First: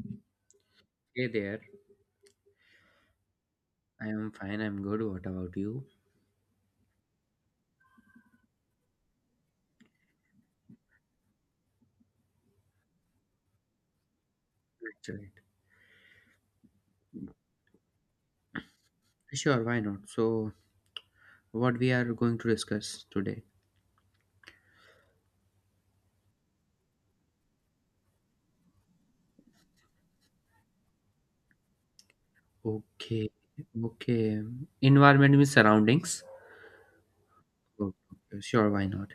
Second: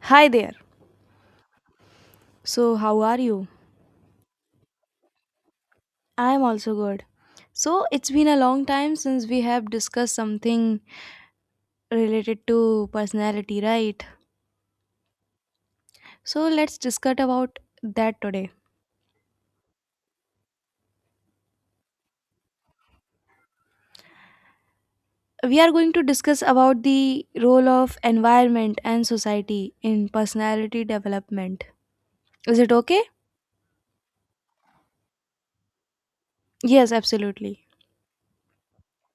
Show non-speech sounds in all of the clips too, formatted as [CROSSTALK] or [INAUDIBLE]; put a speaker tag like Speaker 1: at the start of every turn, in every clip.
Speaker 1: Hi there.
Speaker 2: Hey there.
Speaker 1: So, how are you?
Speaker 2: I am fine. I'm good. What about you?
Speaker 1: I am also good. So, it's been a long time since we have discussed something related to personality, right?
Speaker 2: That's right.
Speaker 1: So, let's discuss about that today.
Speaker 2: Sure, why not? So, what we are going to discuss today?
Speaker 1: We are going to discuss about the role of environment and society in personality development. Is it okay?
Speaker 2: Okay. Okay. Environment means surroundings.
Speaker 1: Yes, absolutely.
Speaker 2: Oh, okay. Sure, why not?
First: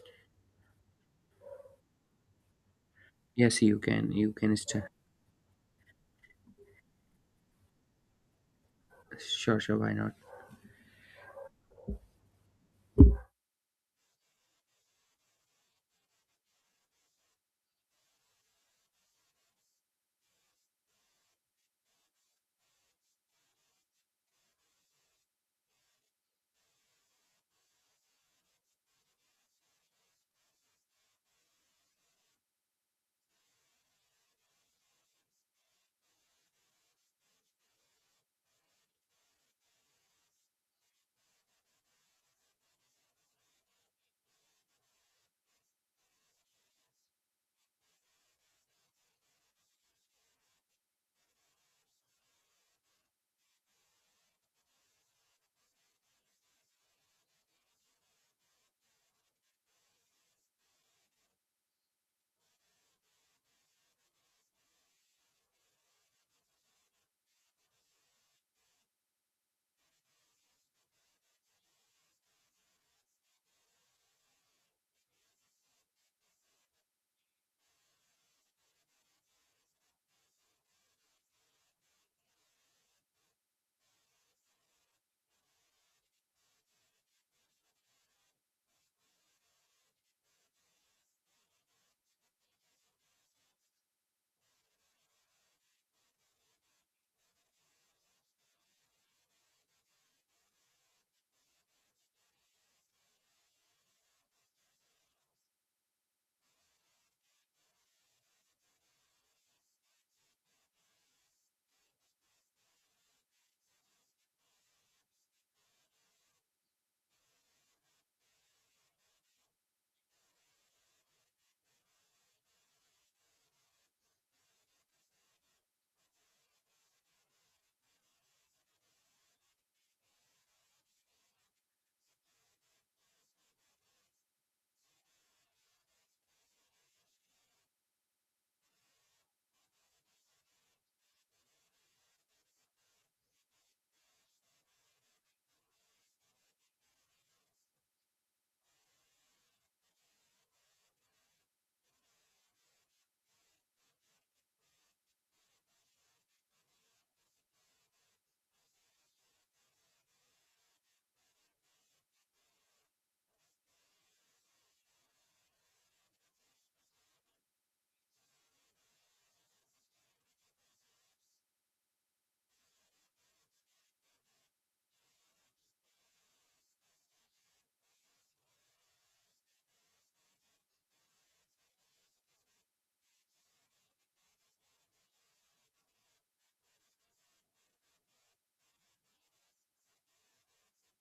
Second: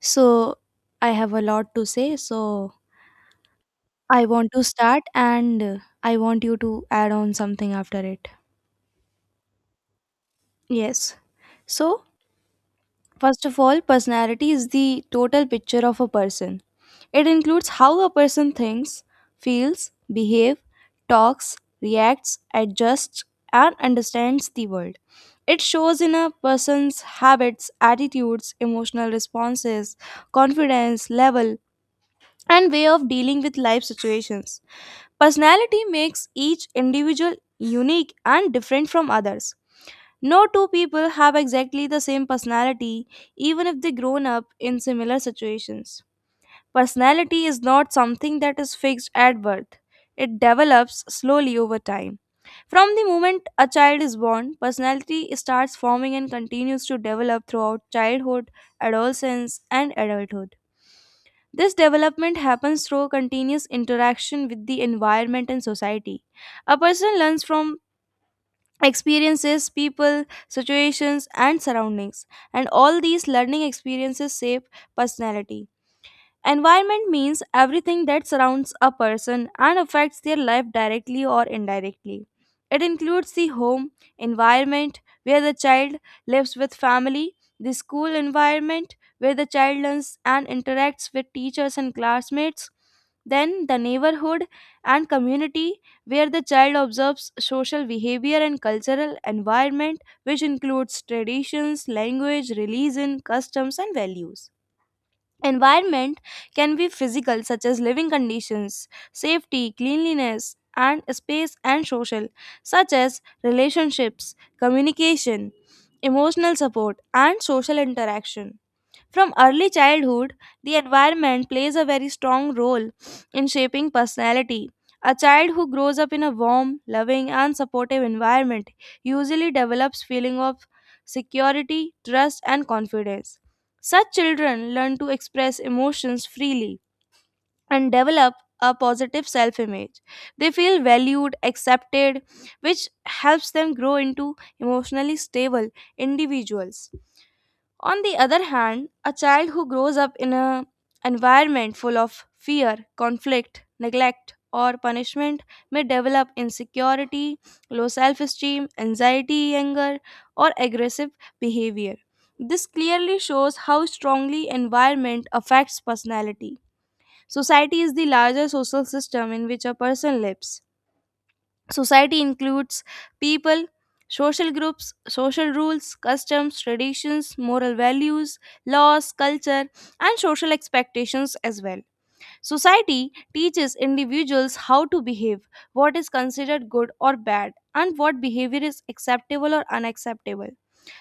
Speaker 1: So, I have a lot to say, so
Speaker 2: Yes, you can.
Speaker 1: I
Speaker 2: You
Speaker 1: want
Speaker 2: can
Speaker 1: to
Speaker 2: start.
Speaker 1: start and I want you to add on something after it.
Speaker 2: Sure, why not?
Speaker 1: Yes. So, first of all, personality is the total picture of a person. It includes how a person thinks, feels, behaves, talks, reacts, adjusts, and understands the world. It shows in a person's habits, attitudes, emotional responses, confidence level, and way of dealing with life situations. Personality makes each individual unique and different from others. No two people have exactly the same personality, even if they grown up in similar situations. Personality is not something that is fixed at birth, it develops slowly over time. From the moment a child is born, personality starts forming and continues to develop throughout childhood, adolescence, and adulthood. This development happens through continuous interaction with the environment and society. A person learns from experiences, people, situations, and surroundings. And all these learning experiences shape personality. Environment means everything that surrounds a person and affects their life directly or indirectly. It includes the home environment where the child lives with family, the school environment where the child learns and interacts with teachers and classmates, then the neighborhood and community where the child observes social behavior and cultural environment which includes traditions, language, religion, customs and values. Environment can be physical, such as living conditions, safety, cleanliness, and space, and social, such as relationships, communication, emotional support, and social interaction. From early childhood, the environment plays a very strong role in shaping personality. A child who grows up in a warm, loving, and supportive environment usually develops feeling of security, trust, and confidence. Such children learn to express emotions freely and develop a positive self-image. They feel valued, accepted, which helps them grow into emotionally stable individuals. On the other hand, a child who grows up in an environment full of fear, conflict, neglect, or punishment may develop insecurity, low self esteem, anxiety, anger, or aggressive behavior. This clearly shows how strongly environment affects personality. Society is the larger social system in which a person lives. Society includes people, social groups, social rules, customs, traditions, moral values, laws, culture, and social expectations as well. Society teaches individuals how to behave, what is considered good or bad, and what behavior is acceptable or unacceptable.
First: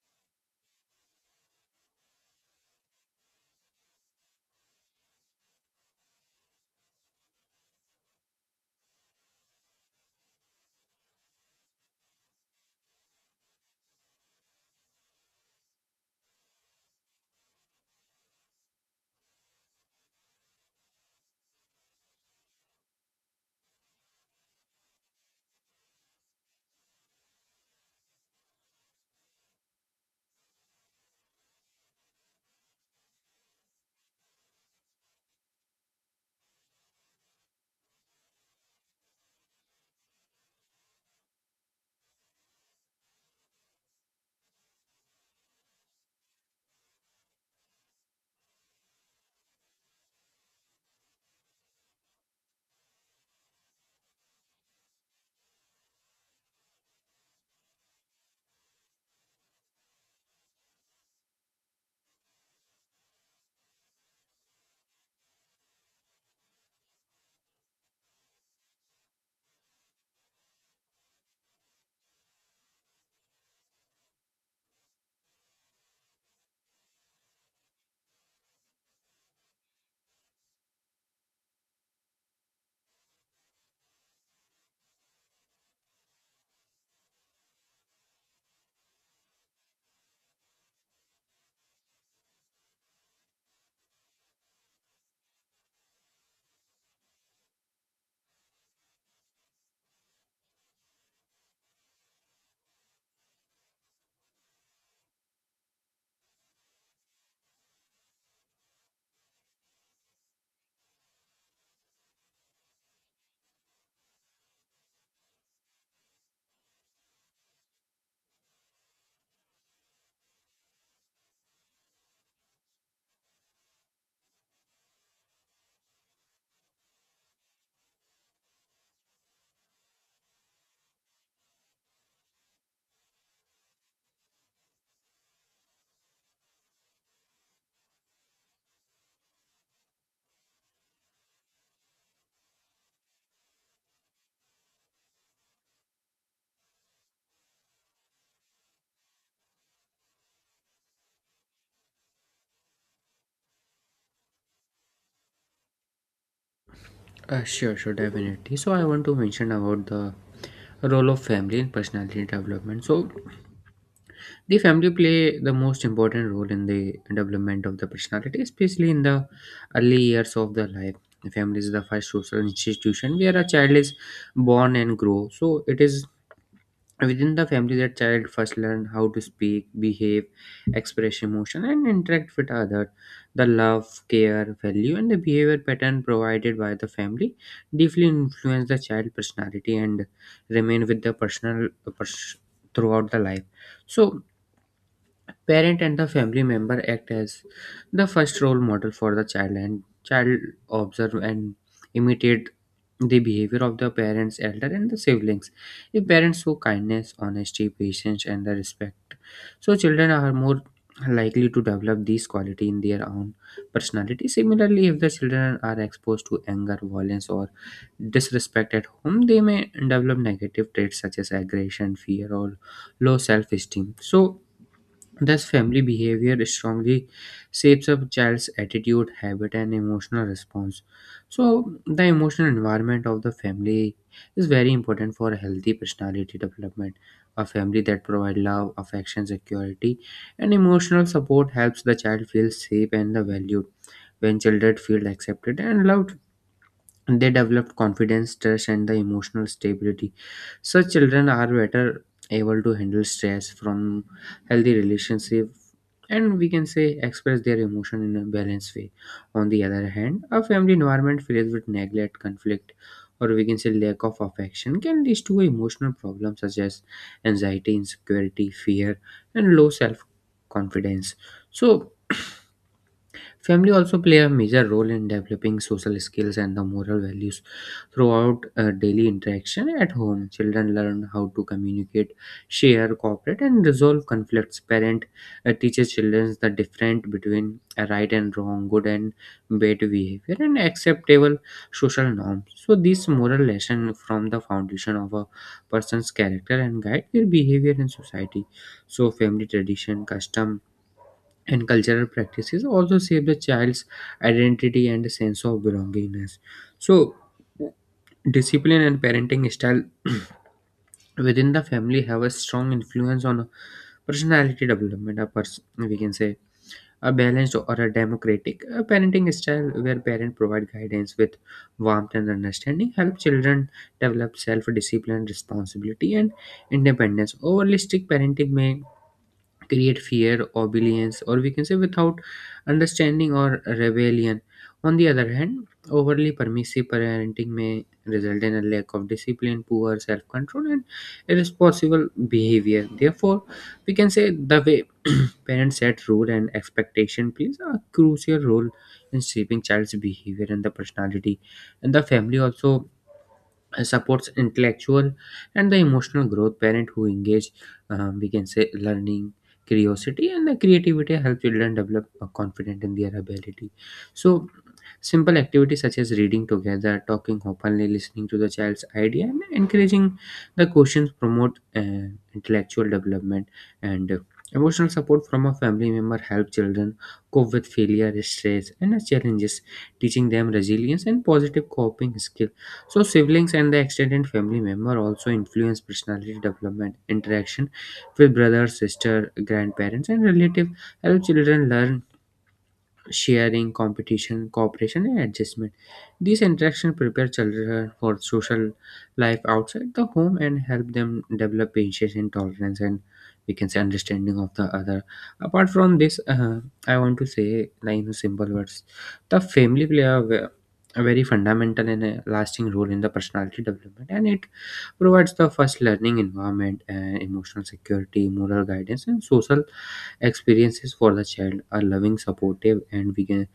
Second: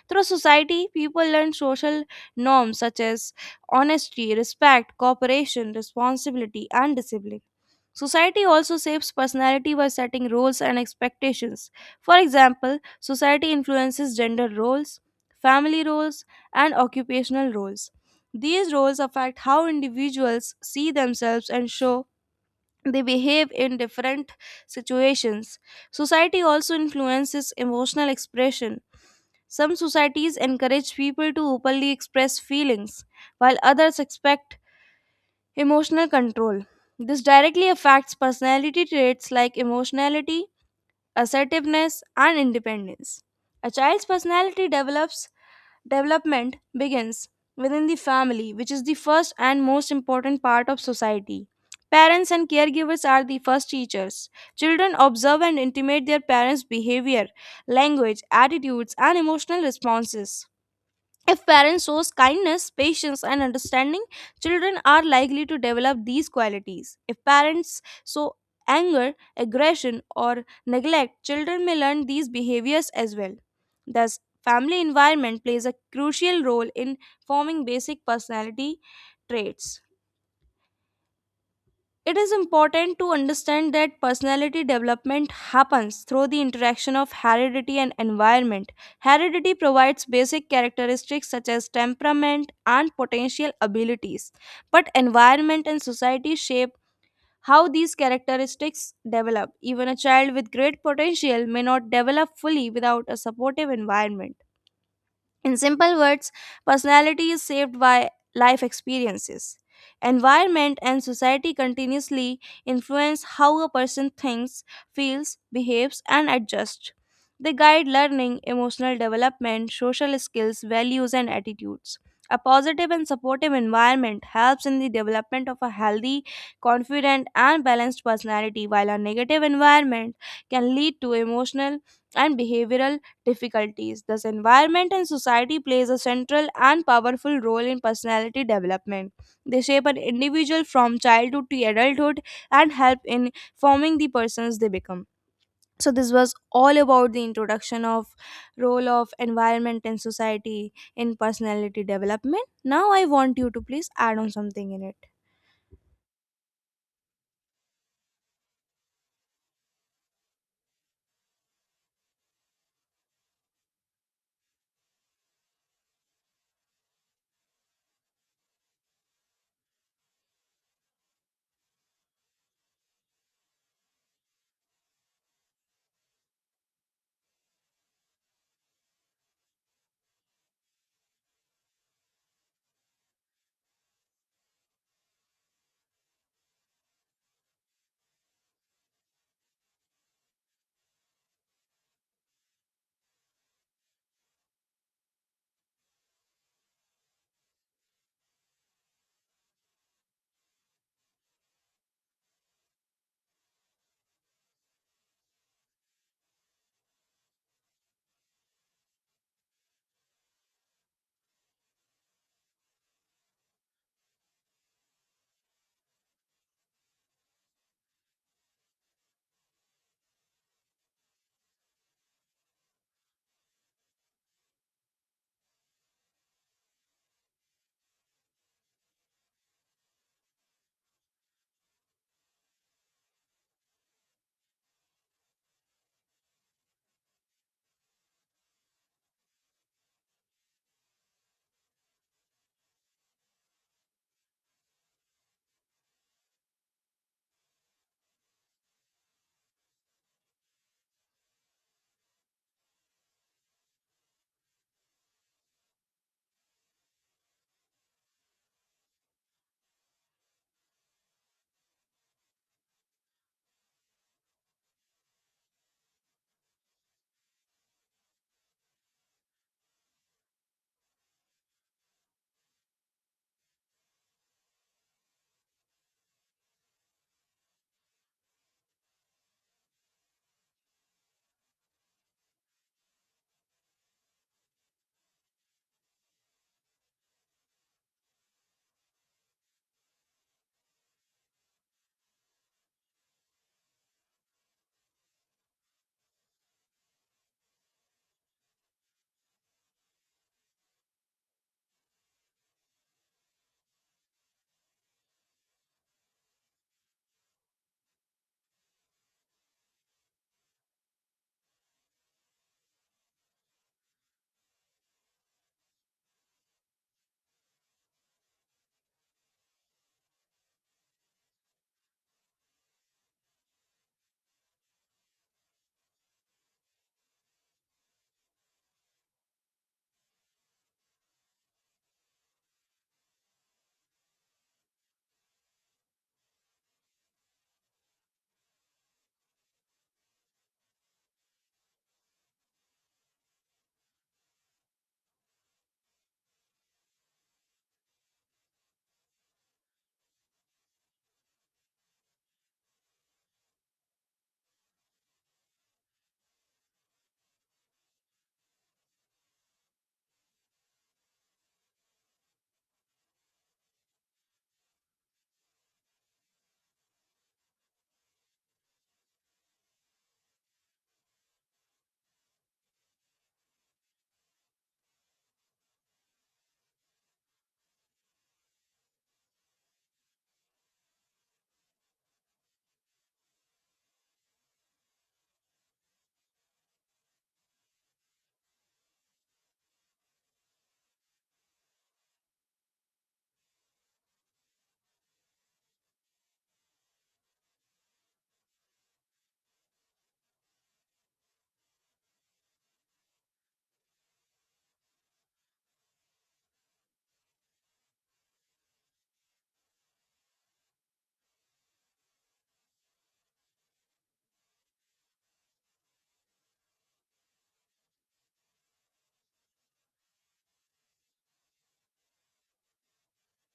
Speaker 1: Through society, people learn social norms such as honesty, respect, cooperation, responsibility, and discipline. Society also shapes personality by setting roles and expectations. For example, society influences gender roles, family roles, and occupational roles. These roles affect how individuals see themselves and show they behave in different situations. Society also influences emotional expression. Some societies encourage people to openly express feelings, while others expect emotional control. This directly affects personality traits like emotionality, assertiveness, and independence. A child's personality develops Development begins within the family, which is the first and most important part of society. Parents and caregivers are the first teachers. Children observe and intimate their parents' behavior, language, attitudes, and emotional responses. If parents show kindness, patience, and understanding, children are likely to develop these qualities. If parents show anger, aggression, or neglect, children may learn these behaviors as well. Thus, family environment plays a crucial role in forming basic personality traits. It is important to understand that personality development happens through the interaction of heredity and environment. Heredity provides basic characteristics such as temperament and potential abilities, but environment and society shape how these characteristics develop. Even a child with great potential may not develop fully without a supportive environment. In simple words, personality is shaped by life experiences. Environment and society continuously influence how a person thinks, feels, behaves, and adjusts. They guide learning, emotional development, social skills, values, and attitudes. A positive and supportive environment helps in the development of a healthy, confident, and balanced personality, while a negative environment can lead to emotional and behavioral difficulties. Thus, environment and society plays a central and powerful role in personality development. They shape an individual from childhood to adulthood and help in forming the persons they become. So this was all about the introduction of role of environment and society in personality development. Now I want you to please add on something in it.
Speaker 2: Sure, definitely. So, I want to mention about the role of family in personality development. So, the family play the most important role in the development of the personality, especially in the early years of the life. The family is the first social institution where a child is born and grow, so it is within the family that child first learn how to speak, behave, express emotion, and interact with others. The love, care, value, and the behavior pattern provided by the family deeply influence the child personality and remain with the personal pers- throughout the life. So, parent and the family member act as the first role model for the child, and child observe and imitate the behavior of the parents, elder and the siblings. If parents show kindness, honesty, patience and the respect, so children are more likely to develop these quality in their own personality. Similarly, if the children are exposed to anger, violence or disrespect at home, they may develop negative traits such as aggression, fear or low self-esteem. Thus, family behavior strongly shapes a child's attitude, habit, and emotional response. So, the emotional environment of the family is very important for a healthy personality development. A family that provides love, affection, security, and emotional support helps the child feel safe and valued. When children feel accepted and loved, they develop confidence, trust and the emotional stability, so children are better able to handle stress from healthy relationship, and we can say express their emotion in a balanced way. On the other hand, a family environment filled with neglect, conflict, or we can say lack of affection can lead to emotional problems such as anxiety, insecurity, fear, and low self confidence. So, family also play a major role in developing social skills and the moral values throughout daily interaction at home. Children learn how to communicate, share, cooperate, and resolve conflicts. Parent teaches children the difference between a right and wrong, good and bad behavior, and acceptable social norms. So these moral lessons from the foundation of a person's character and guide their behavior in society. So family tradition, custom, and cultural practices also shape the child's identity and sense of belongingness. So, discipline and parenting style [CLEARS THROAT] within the family have a strong influence on personality development. A person, we can say, a balanced or a democratic a parenting style where parents provide guidance with warmth and understanding help children develop self-discipline, responsibility and independence. Overly strict parenting may create fear, obedience, or we can say without understanding or rebellion. On the other hand, overly permissive parenting may result in a lack of discipline, poor self control, and irresponsible behavior. Therefore, we can say the way [CLEARS THROAT] parents set rule and expectation plays a crucial role in shaping child's behavior and the personality. And the family also supports intellectual and the emotional growth. Parent who engage we can say learning, curiosity and the creativity help children develop confidence in their ability. So simple activities such as reading together, talking openly, listening to the child's idea and encouraging the questions promote intellectual development, and emotional support from a family member help children cope with failure, stress and challenges, teaching them resilience and positive coping skills. So siblings and the extended family member also influence personality development. Interaction with brothers, sister, grandparents, and relatives help children learn sharing, competition, cooperation, and adjustment. These interactions prepare children for social life outside the home and help them develop patience and tolerance, and we can say understanding of the other. Apart from this, I want to say like in simple words, the family play a, a very fundamental and a lasting role in the personality development, and it provides the first learning environment and emotional security, moral guidance, and social experiences for the child. Are loving, supportive and we can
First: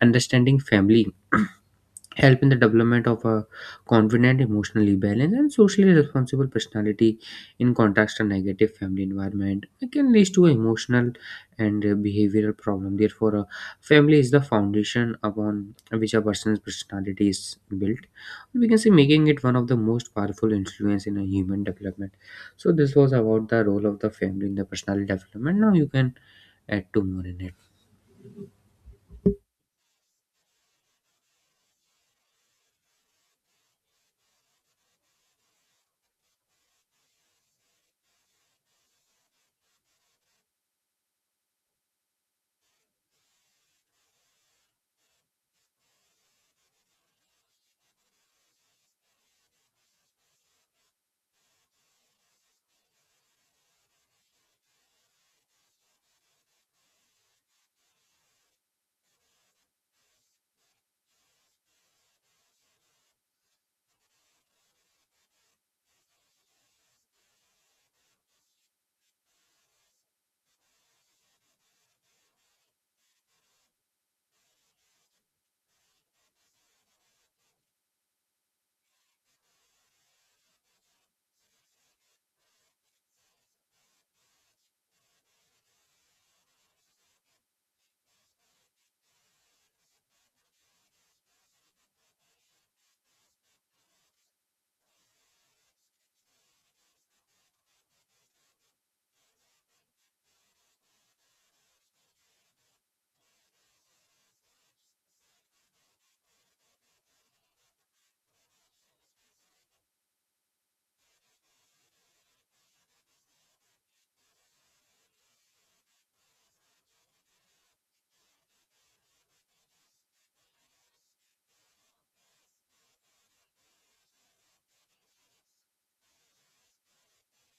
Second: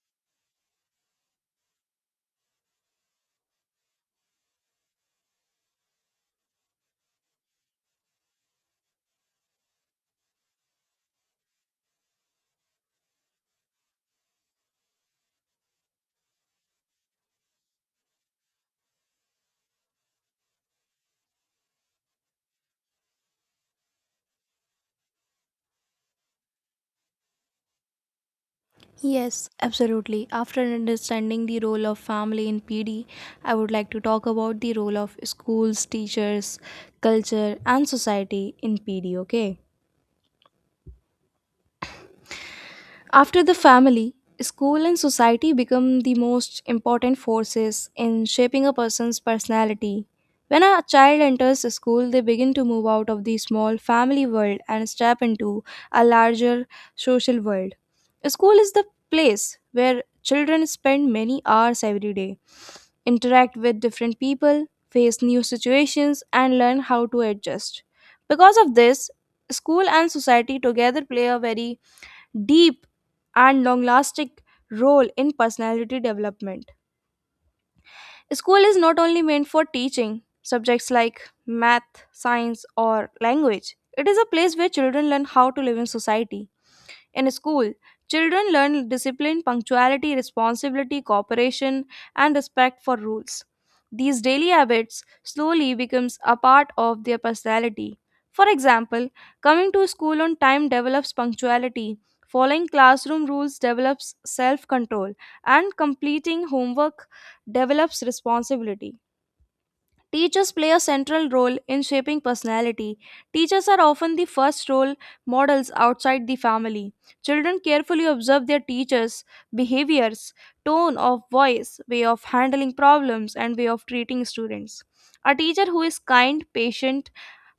Speaker 2: understanding family [CLEARS THROAT] help in the development of a confident, emotionally balanced and socially responsible personality. In contrast, a negative family environment, it can lead to emotional and behavioral problem. Therefore, a family is the foundation upon which a person's personality is built, we can say making it one of the most powerful influence in a human development. So this was about the role of the family in the personality development. Now you can add two more in it.
Speaker 1: Yes, absolutely. After understanding the role of family in PD, I would like to talk about the role of schools, teachers, culture, and society in PD, okay? After the family, school and society become the most important forces in shaping a person's personality. When a child enters school, they begin to move out of the small family world and step into a larger social world. School is the place where children spend many hours every day, interact with different people, face new situations, and learn how to adjust. Because of this, school and society together play a very deep and long lasting role in personality development. School is not only meant for teaching subjects like math, science, or language, it is a place where children learn how to live in society. In school, children learn discipline, punctuality, responsibility, cooperation, and respect for rules. These daily habits slowly becomes a part of their personality. For example, coming to school on time develops punctuality, following classroom rules develops self-control, and completing homework develops responsibility. Teachers play a central role in shaping personality. Teachers are often the first role models outside the family. Children carefully observe their teachers' behaviors, tone of voice, way of handling problems, and way of treating students. A teacher who is kind, patient,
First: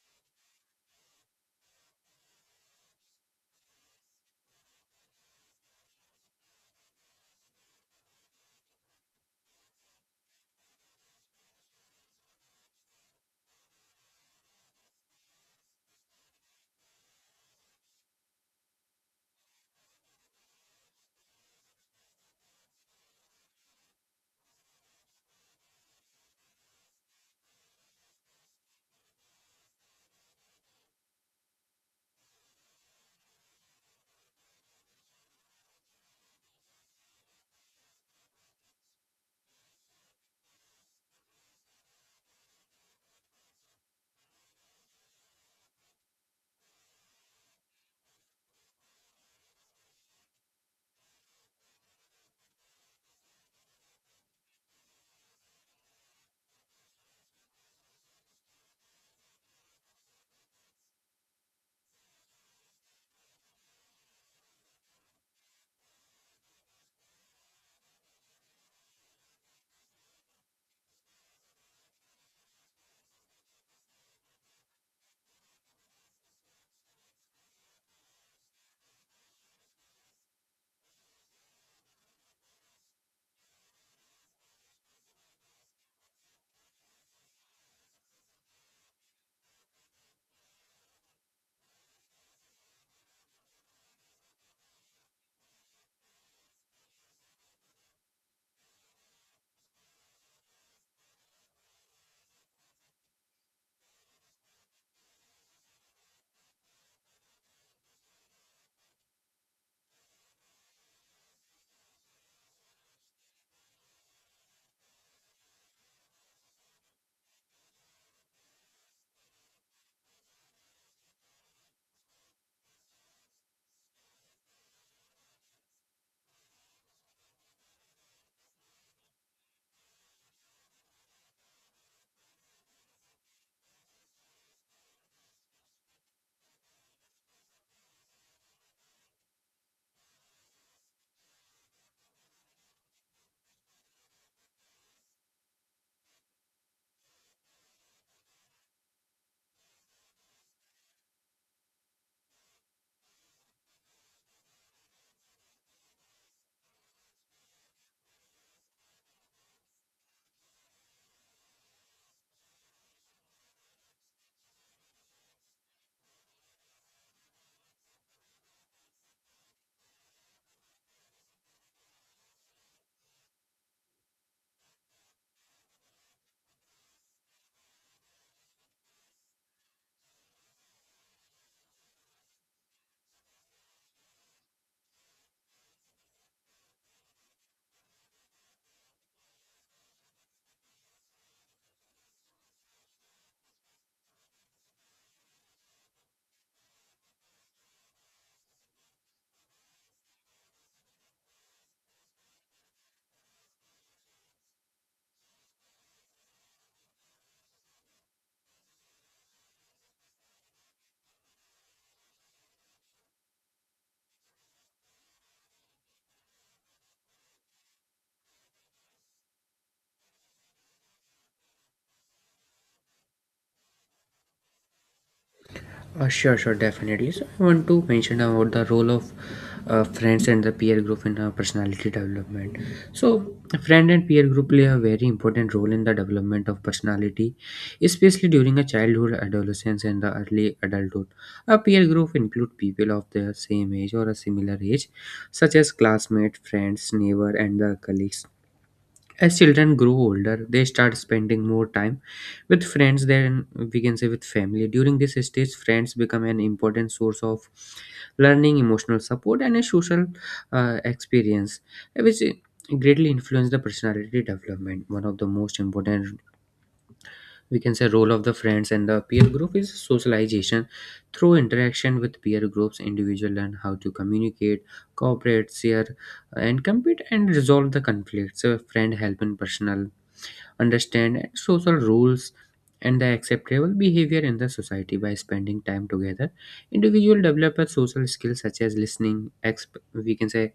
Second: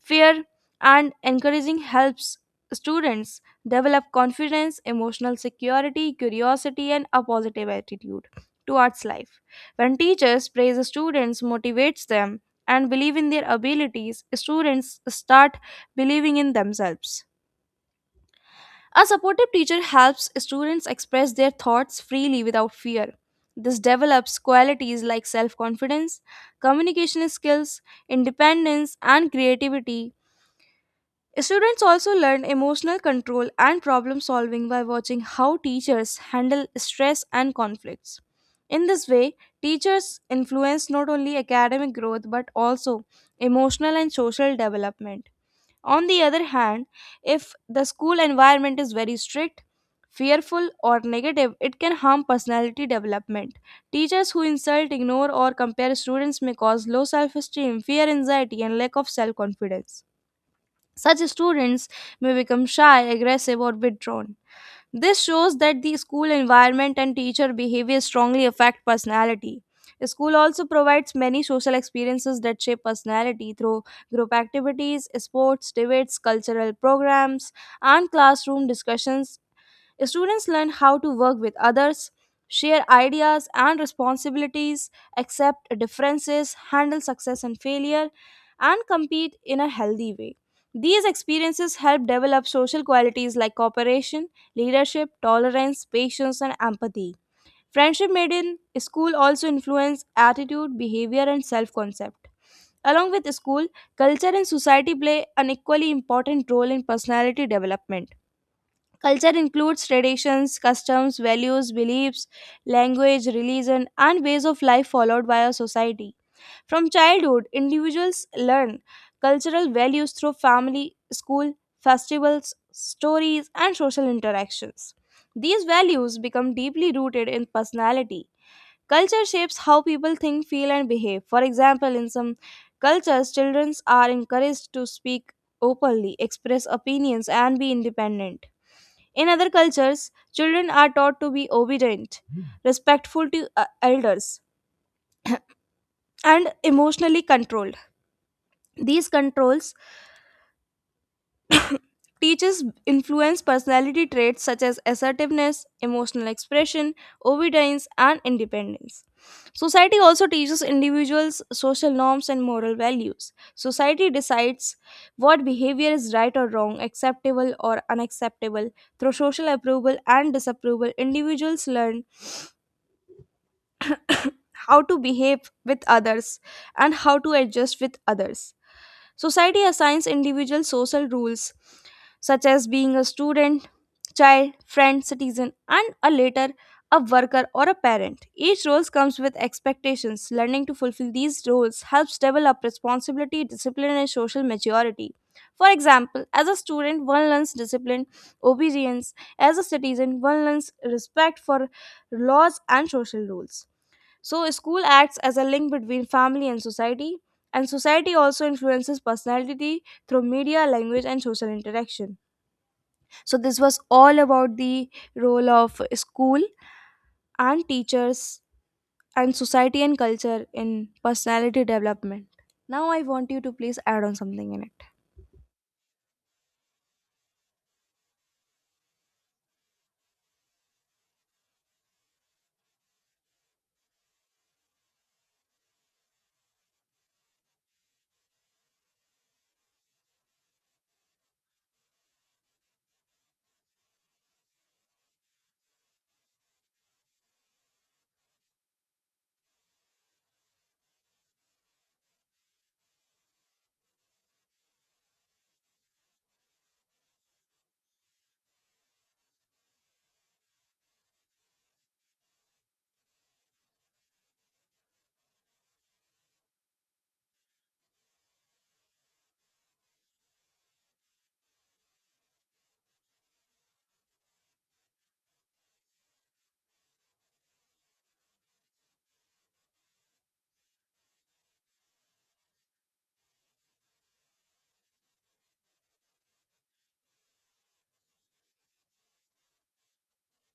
Speaker 1: fair, and encouraging helps students develop confidence, emotional security, curiosity, and a positive attitude towards life. When teachers praise students, motivates them, and believe in their abilities, students start believing in themselves. A supportive teacher helps students express their thoughts freely without fear. This develops qualities like self confidence, communication skills, independence, and creativity. Students also learn emotional control and problem solving by watching how teachers handle stress and conflicts. In this way, teachers influence not only academic growth but also emotional and social development. On the other hand, if the school environment is very strict, fearful, or negative, it can harm personality development. Teachers who insult, ignore, or compare students may cause low self esteem, fear, anxiety, and lack of self confidence. Such students may become shy, aggressive, or withdrawn. This shows that the school environment and teacher behavior strongly affect personality. School also provides many social experiences that shape personality through group activities, sports, debates, cultural programs, and classroom discussions. Students learn how to work with others, share ideas and responsibilities, accept differences, handle success and failure, and compete in a healthy way. These experiences help develop social qualities like cooperation, leadership, tolerance, patience, and empathy. Friendship made in school also influence attitude, behavior, and self concept. Along with school, culture and society play an equally important role in personality development. Culture includes traditions, customs, values, beliefs, language, religion, and ways of life followed by a society. From childhood, individuals learn cultural values through family, school, festivals, stories, and social interactions. These values become deeply rooted in personality. Culture shapes how people think, feel, and behave. For example, in some cultures, children are encouraged to speak openly, express opinions, and be independent. In other cultures, children are taught to be obedient, respectful to elders, and emotionally controlled. These controls teaches influence personality traits such as assertiveness, emotional expression, obedience, and independence. Society also teaches individuals social norms and moral values. Society decides what behavior is right or wrong, acceptable or unacceptable. Through social approval and disapproval, individuals learn how to behave with others, and how to adjust with others. Society assigns individual social rules such as being a student, child, friend, citizen, and a later a worker or a parent. Each role comes with expectations. Learning to fulfill these roles helps develop responsibility, discipline, and social maturity. For example, as a student, one learns discipline, obedience. As a citizen, one learns respect for laws and social rules. So, school acts as a link between family and society also influences personality through media, language, and social interaction. So, this was all about the role of school and teachers and society and culture in personality development. Now, I want you to please add on something in it.
Speaker 2: Sure, definitely. So I want to mention about the role of friends and the peer group in personality development. So friend and peer group play a very important role in the development of personality, especially during a childhood, adolescence and the early adulthood. A peer group include people of the same age or a similar age, such as classmate, friends, neighbor and the colleagues. As children grow older, they start spending more time with friends than we can say with family. During this stage, friends become an important source of learning, emotional support, and a social experience, which greatly influence the personality development. One of the most important, we can say, role of the friends and the peer group is socialization. Through interaction with peer groups, individuals learn how to communicate, cooperate, share, and compete, and resolve the conflicts. A friend help in personal understand social rules and the acceptable behavior in the society. By spending time together, individual develop a social skills such as listening, we can say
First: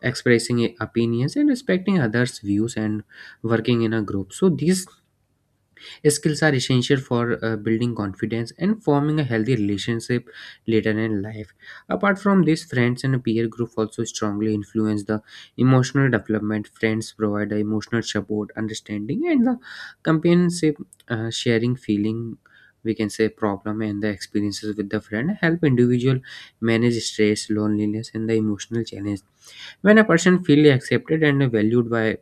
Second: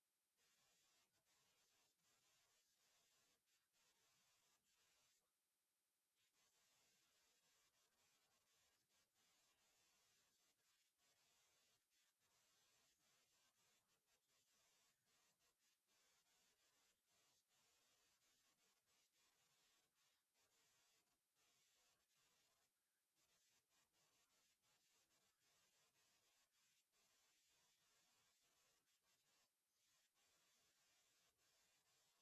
Speaker 2: expressing opinions and respecting others views and working in a group. So these skills are essential for building confidence and forming a healthy relationship later in life. Apart from this, friends and peer group also strongly influence the emotional development. Friends provide the emotional support, understanding, and the companionship. Sharing feeling, We can say problem and the experiences with the friend help individual manage stress, loneliness, and the emotional challenge. When a person feels accepted and valued by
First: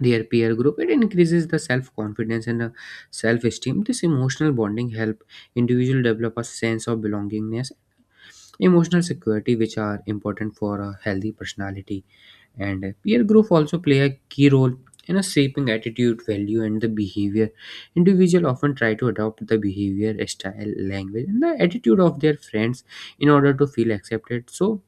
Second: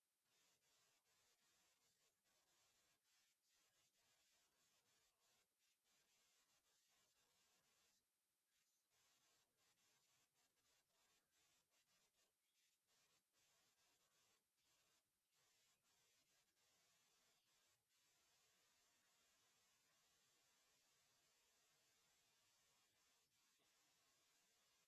Speaker 2: their peer group, it increases the self confidence and self esteem. This emotional bonding help individual develop a sense of belongingness, emotional security, which are important for a healthy personality. And peer group also play a key role in a shaping attitude, value and the behavior. Individual often try to adopt the behavior, style, language and the attitude of their friends in order to feel accepted. So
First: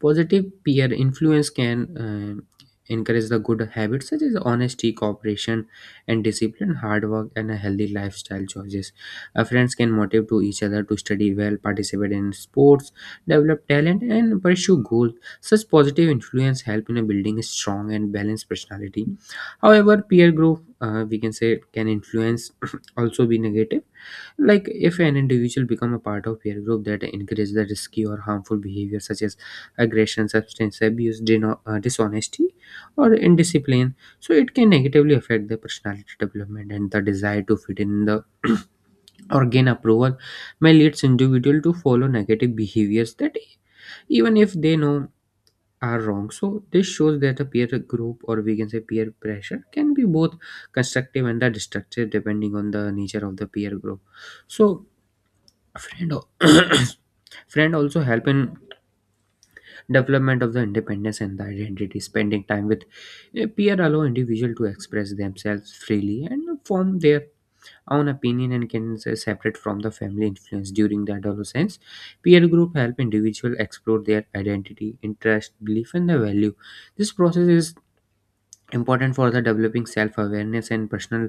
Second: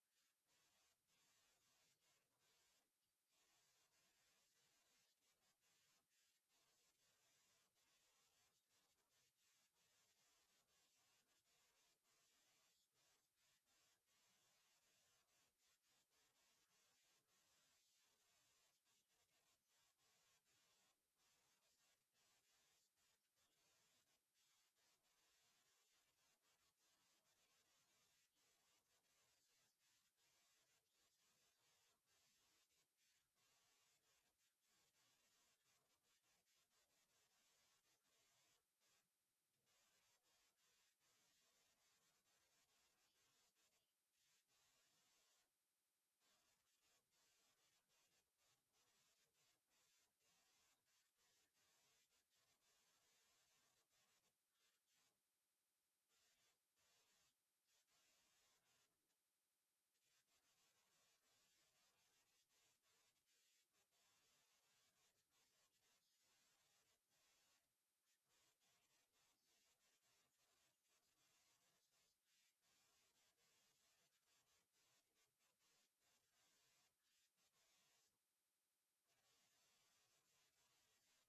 Speaker 2: positive peer influence can encourage the good habits such as honesty, cooperation, and discipline, hard work, and a healthy lifestyle choices. Friends can motivate to each other to study well, participate in sports, develop talent, and pursue goals. Such positive influence help in building a strong and balanced personality. However, peer group, we can say can influence [CLEARS THROAT] also be negative, like if an individual become a part of peer group that encourages the risky or harmful behavior such as aggression, substance abuse, dishonesty, or indiscipline. So it can negatively affect the personality development, and the desire to fit in the [CLEARS THROAT] or gain approval may leads individual to follow negative behaviors that even if they know are wrong. So this shows that a peer group, or we can say peer pressure, can be both constructive and the destructive depending on the nature of the peer group. So friend, [COUGHS] [CLEARS THROAT] friend also help in development of the independence and the identity. Spending time with a peer allow individual to express themselves freely and form their own opinion and can say separate from the family influence during the adolescence. Peer group help individual explore their identity, interest, belief and the value. This process is important for the developing self-awareness and personal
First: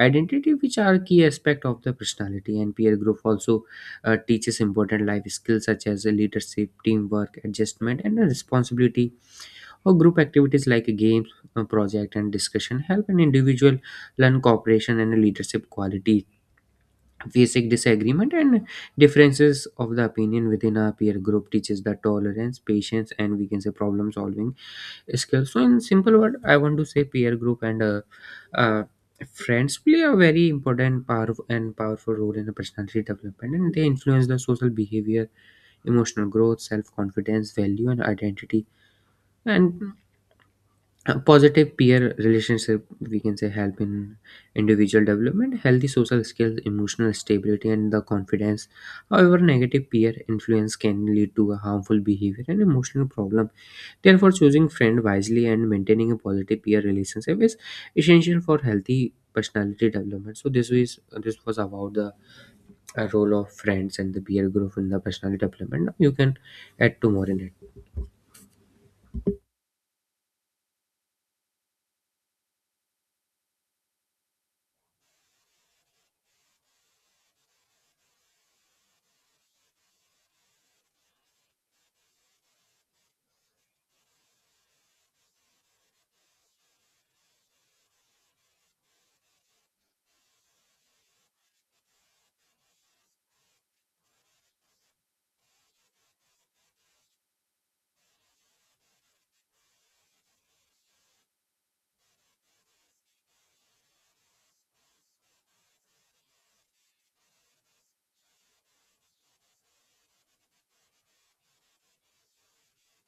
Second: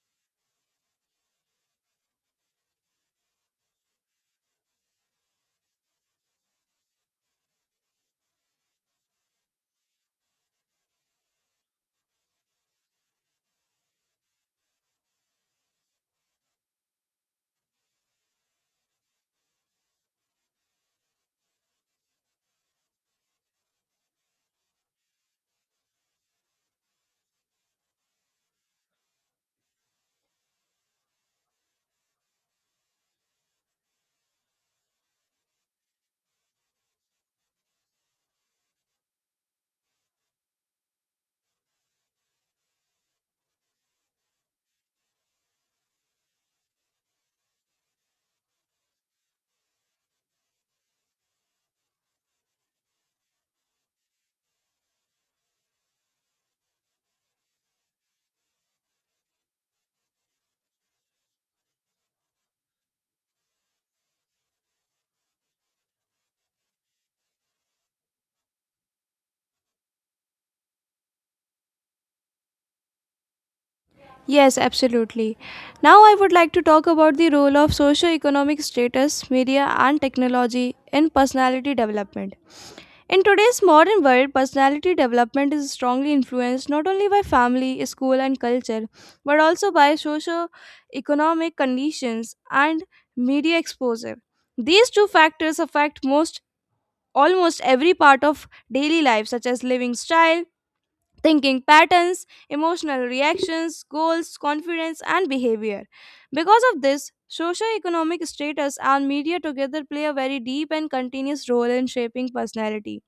Speaker 2: identity, which are key aspect of the personality. And peer group also teaches important life skills such as leadership, teamwork, adjustment and responsibility or group activities like games, project and discussion help an individual learn cooperation and leadership qualities. Basic disagreement and differences of the opinion within a peer group teaches the tolerance, patience and we can say problem solving skills. So in simple word I want to say peer group and uh, friends play a very important, powerful and powerful role in the personality development, and they influence the social behavior, emotional growth, self-confidence, value and identity. And a positive peer relationship, we can say, help in individual development, healthy social skills, emotional stability and the confidence. However, negative peer influence can lead to a harmful behavior and emotional problem. Therefore, choosing friend wisely and maintaining a positive peer relationship is essential for healthy personality development. So this was about the role of friends and the peer group in the personality development. You can add to more in it.
Speaker 1: Yes, absolutely. Now, I would like to talk about the role of socioeconomic status, media, and technology in personality development. In today's modern world, personality development is strongly influenced not only by family, school, and culture, but also by socio-economic conditions and media exposure. These two factors affect most almost every part of daily life, such as living style, thinking patterns, emotional reactions, goals, confidence, and behavior. Because of this, socio-economic status and media together play a very deep and continuous role in shaping personality.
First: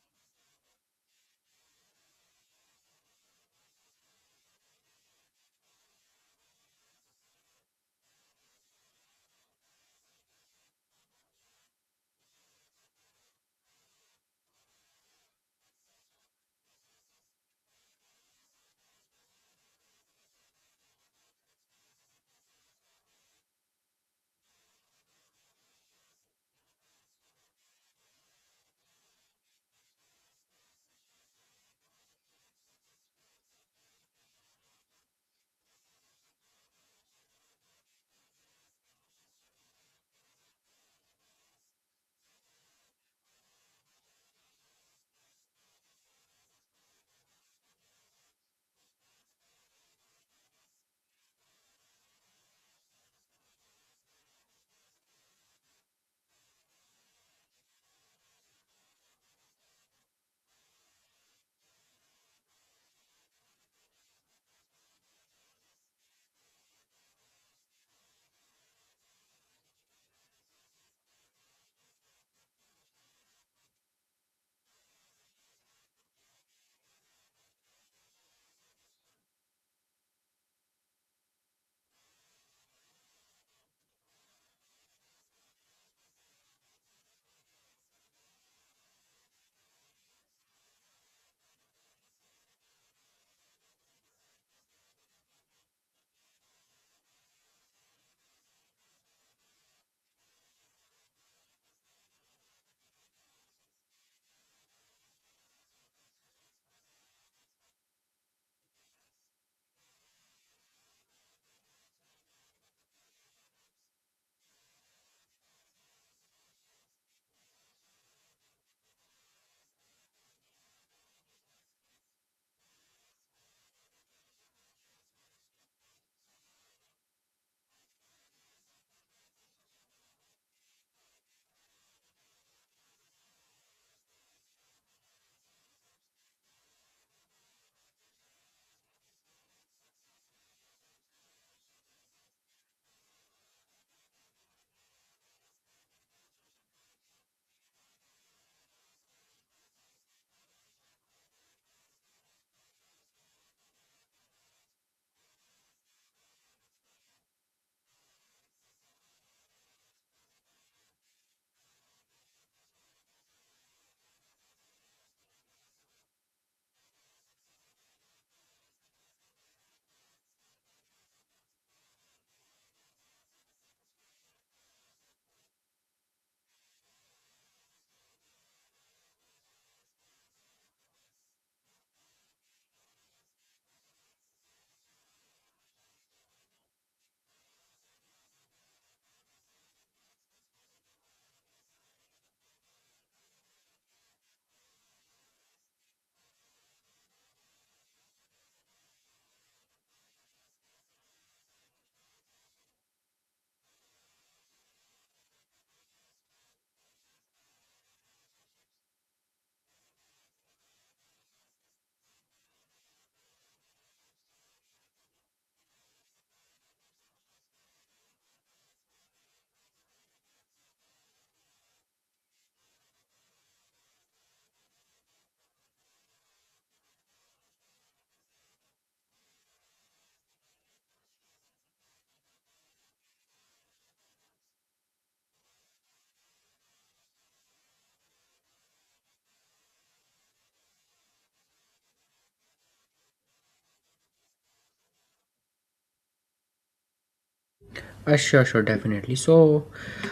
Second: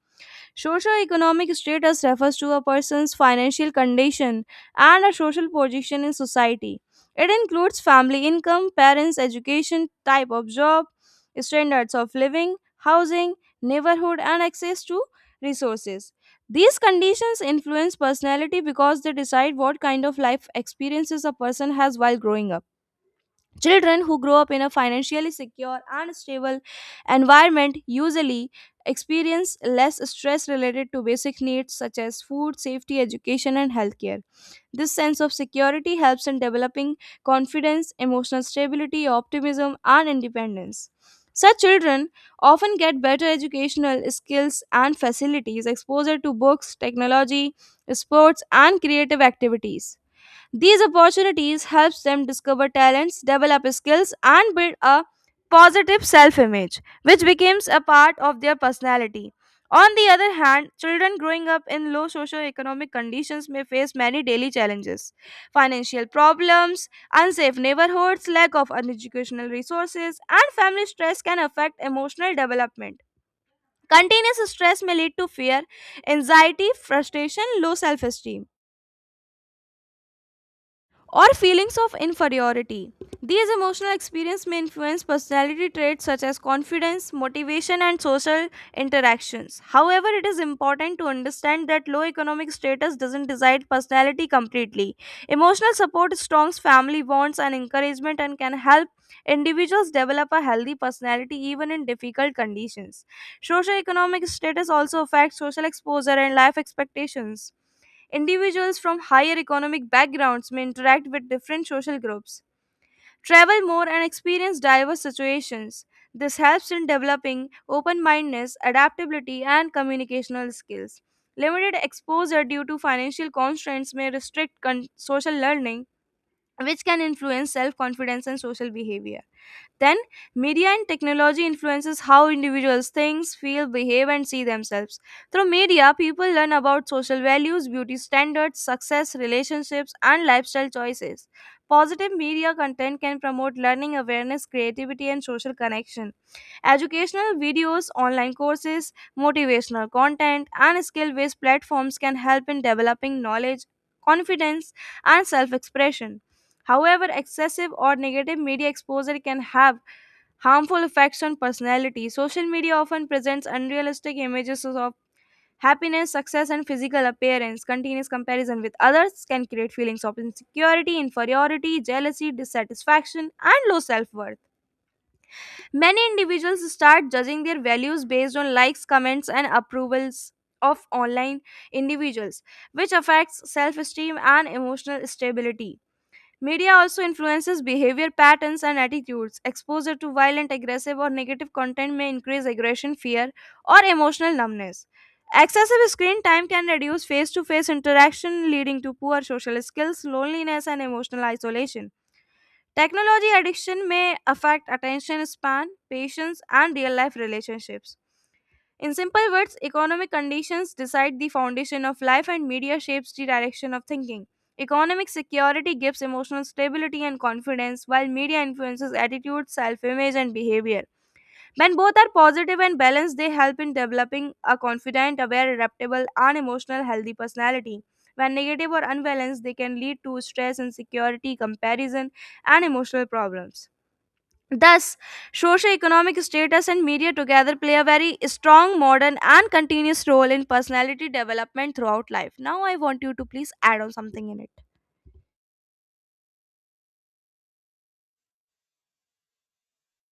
Speaker 1: Socioeconomic status refers to a person's financial condition and a social position in society. It includes family income, parents' education, type of job, standards of living, housing, neighborhood, and access to resources. These conditions influence personality because they decide what kind of life experiences a person has while growing up. Children who grow up in a financially secure and stable environment usually experience less stress related to basic needs such as food, safety, education, and healthcare. This sense of security helps in developing confidence, emotional stability, optimism, and independence. Such children often get better educational skills and facilities, exposure to books, technology, sports, and creative activities. These opportunities helps them discover talents, develop skills and build a positive self-image which becomes a part of their personality. On the other hand, children growing up in low socio-economic conditions may face many daily challenges. Financial problems, unsafe neighborhoods, lack of educational resources, and family stress can affect emotional development. Continuous stress may lead to fear, anxiety, frustration, low self-esteem, or feelings of inferiority. These emotional experiences may influence personality traits such as confidence, motivation, and social interactions. However, it is important to understand that low economic status doesn't decide personality completely. Emotional support strengthens family bonds and encouragement and can help individuals develop a healthy personality even in difficult conditions. Socioeconomic status also affects social exposure and life expectations. Individuals from higher economic backgrounds may interact with different social groups, travel more, and experience diverse situations. This helps in developing open mindedness, adaptability, and communicational skills. Limited exposure due to financial constraints may restrict social learning, which can influence self confidence and social behavior. Then, media and technology influences how individuals think, feel, behave, and see themselves. Through media, people learn about social values, beauty standards, success, relationships, and lifestyle choices. Positive media content can promote learning, awareness, creativity, and social connection. Educational videos, online courses, motivational content, and skill based platforms can help in developing knowledge, confidence, and self expression. However, excessive or negative media exposure can have harmful effects on personality. Social media often presents unrealistic images of happiness, success, and physical appearance. Continuous comparison with others can create feelings of insecurity, inferiority, jealousy, dissatisfaction, and low self worth. Many individuals start judging their values based on likes, comments, and approvals of online individuals, which affects self esteem and emotional stability. Media also influences behavior patterns and attitudes. Exposure to violent, aggressive, or negative content may increase aggression, fear, or emotional numbness. Excessive screen time can reduce face to face interaction, leading to poor social skills, loneliness, and emotional isolation. Technology addiction may affect attention span, patience, and real life relationships. In simple words, economic conditions decide the foundation of life and media shapes the direction of thinking. Economic security gives emotional stability and confidence, while media influences attitude, self image, and behavior. When both are positive and balanced, they help in developing a confident, aware, adaptable, and emotional healthy personality. When negative or unbalanced, they can lead to stress, insecurity, comparison, and emotional problems. Thus, socioeconomic status and media together play a very strong, modern, and continuous role in personality development throughout life. Now, I want you to please add on something in it.
Speaker 2: Sure, sure, definitely. So,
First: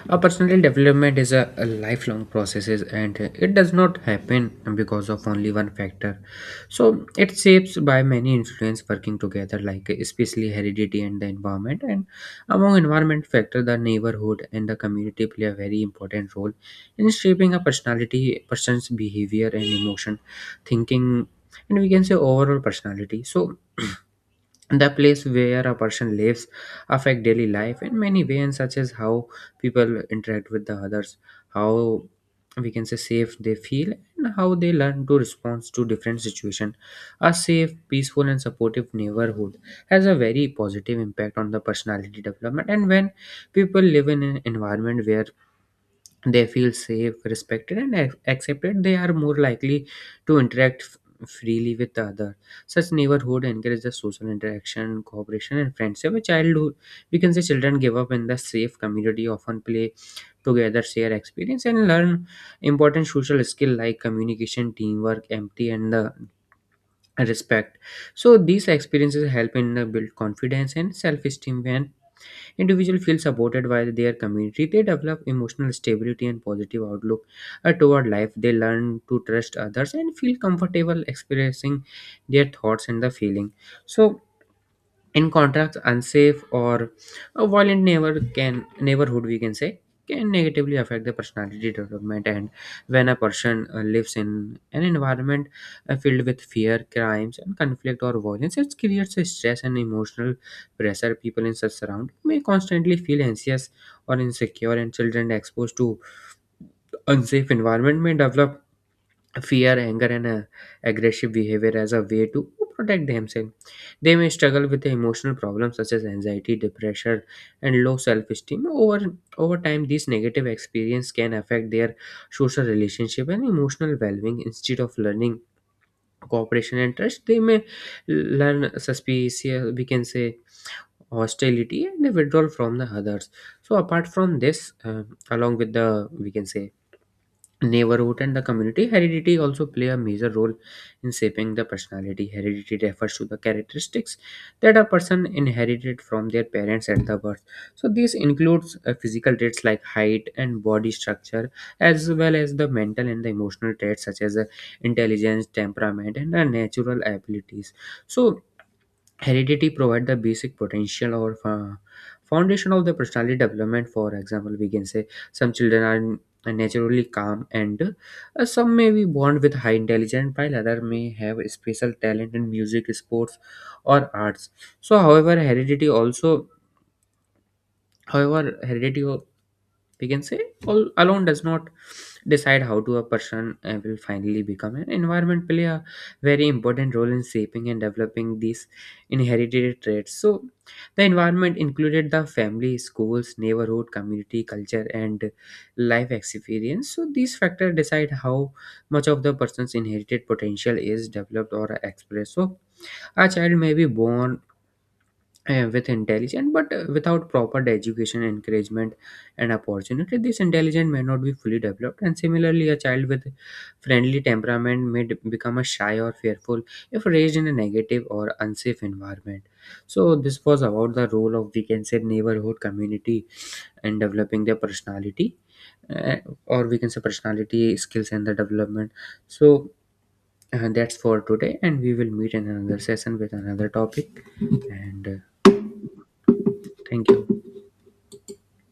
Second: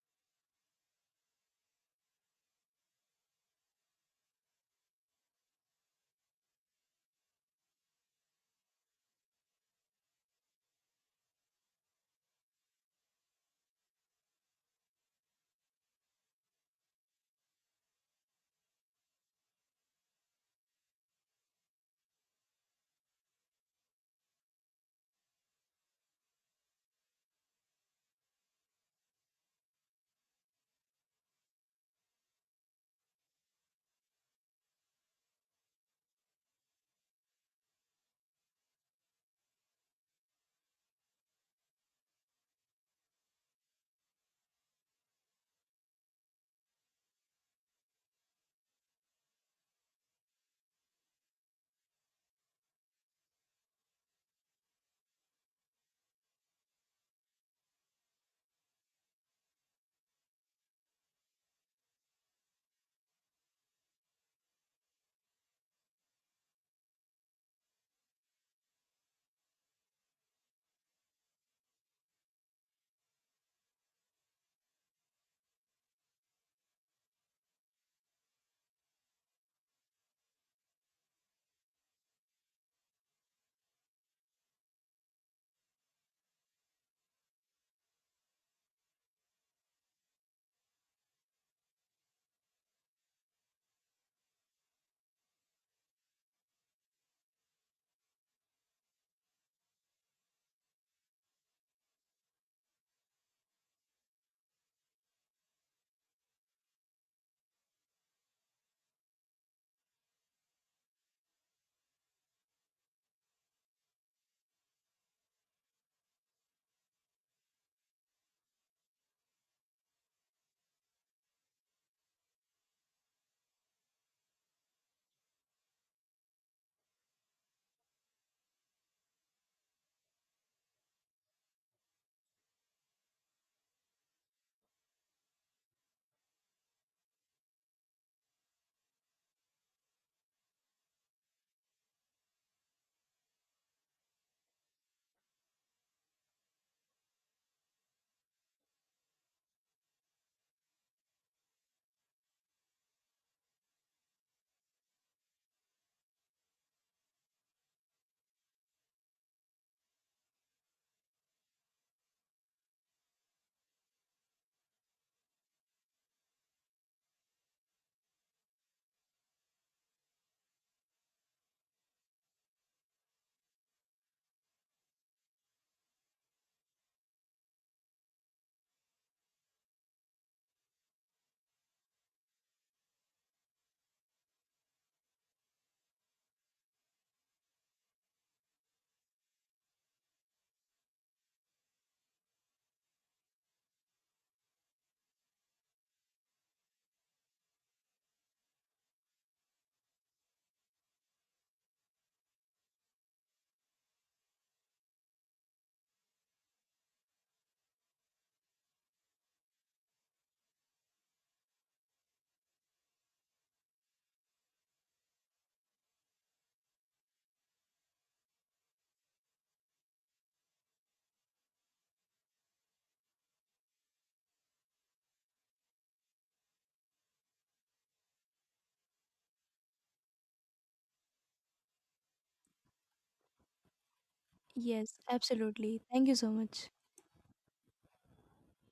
Speaker 2: a personal development is a lifelong process, and it does not happen because of only one factor. So, it shapes by many influence working together, like especially heredity and the environment. And among environment factor, the neighborhood and the community play a very important role in shaping a personality, person's behavior and emotion, thinking, and we can say overall personality. So. [CLEARS THROAT] The place where a person lives affect daily life in many ways, such as how people interact with the others, how we can say safe they feel and how they learn to respond to different situation. A safe, peaceful and supportive neighborhood has a very positive impact on the personality development. And when people live in an environment where they feel safe, respected and accepted, they are more likely to interact freely with the other. Such neighborhood encourages social interaction, cooperation and friendship. A childhood, we can say, children give up in the safe community often play together, share experience and learn important social skill like communication, teamwork, empathy and the respect. So these experiences help in the build confidence and self-esteem. When individuals feel supported by their community, they develop emotional stability and positive outlook toward life. They learn to trust others and feel comfortable expressing their thoughts and the feeling. So in contrast, unsafe or a violent neighborhood, we can say, can negatively affect the personality development. And when a person lives in an environment filled with fear, crimes and conflict or violence, it creates a stress and emotional pressure. People in such surrounding may constantly feel anxious or insecure, and children exposed to unsafe environment may develop fear, anger, and aggressive behavior as a way to protect themselves. They may struggle with emotional problems such as anxiety, depression, and low self-esteem. Over time, these negative experiences can affect their social relationship and emotional well-being. Instead of learning cooperation and trust, they may learn suspicious, we can say, hostility and withdrawal from the others. So apart from this, along with the, we can say, neighborhood and the community, heredity also play a major role in shaping the personality. Heredity refers to the characteristics that a person inherited from their parents at the birth. So this includes physical traits like height and body structure, as well as the mental and the emotional traits such as intelligence, temperament and natural abilities. So heredity provide the basic potential or foundation of the personality development. For example, we can say some children are naturally calm and some may be born with high intelligence, while other may have special talent in music, sports or arts. So however heredity, we can say, all alone does not decide how to a person will finally become. An environment play a very important role in shaping and developing these inherited traits. So the environment included the family, schools, neighborhood, community, culture and life experience. So these factors decide how much of the person's inherited potential is developed or expressed. So a child may be born with intelligence, but without proper education, encouragement, and opportunity, this intelligence may not be fully developed. And similarly, a child with friendly temperament may become a shy or fearful if raised in a negative or unsafe environment. So this was about the role of, we can say, neighborhood community in developing their personality, uh, or we can say personality skills and the development. So. That's for today, and we will meet in another session with another topic.
Speaker 1: Yes,
Speaker 2: And
Speaker 1: absolutely. Thank you so much.
Speaker 2: thank you.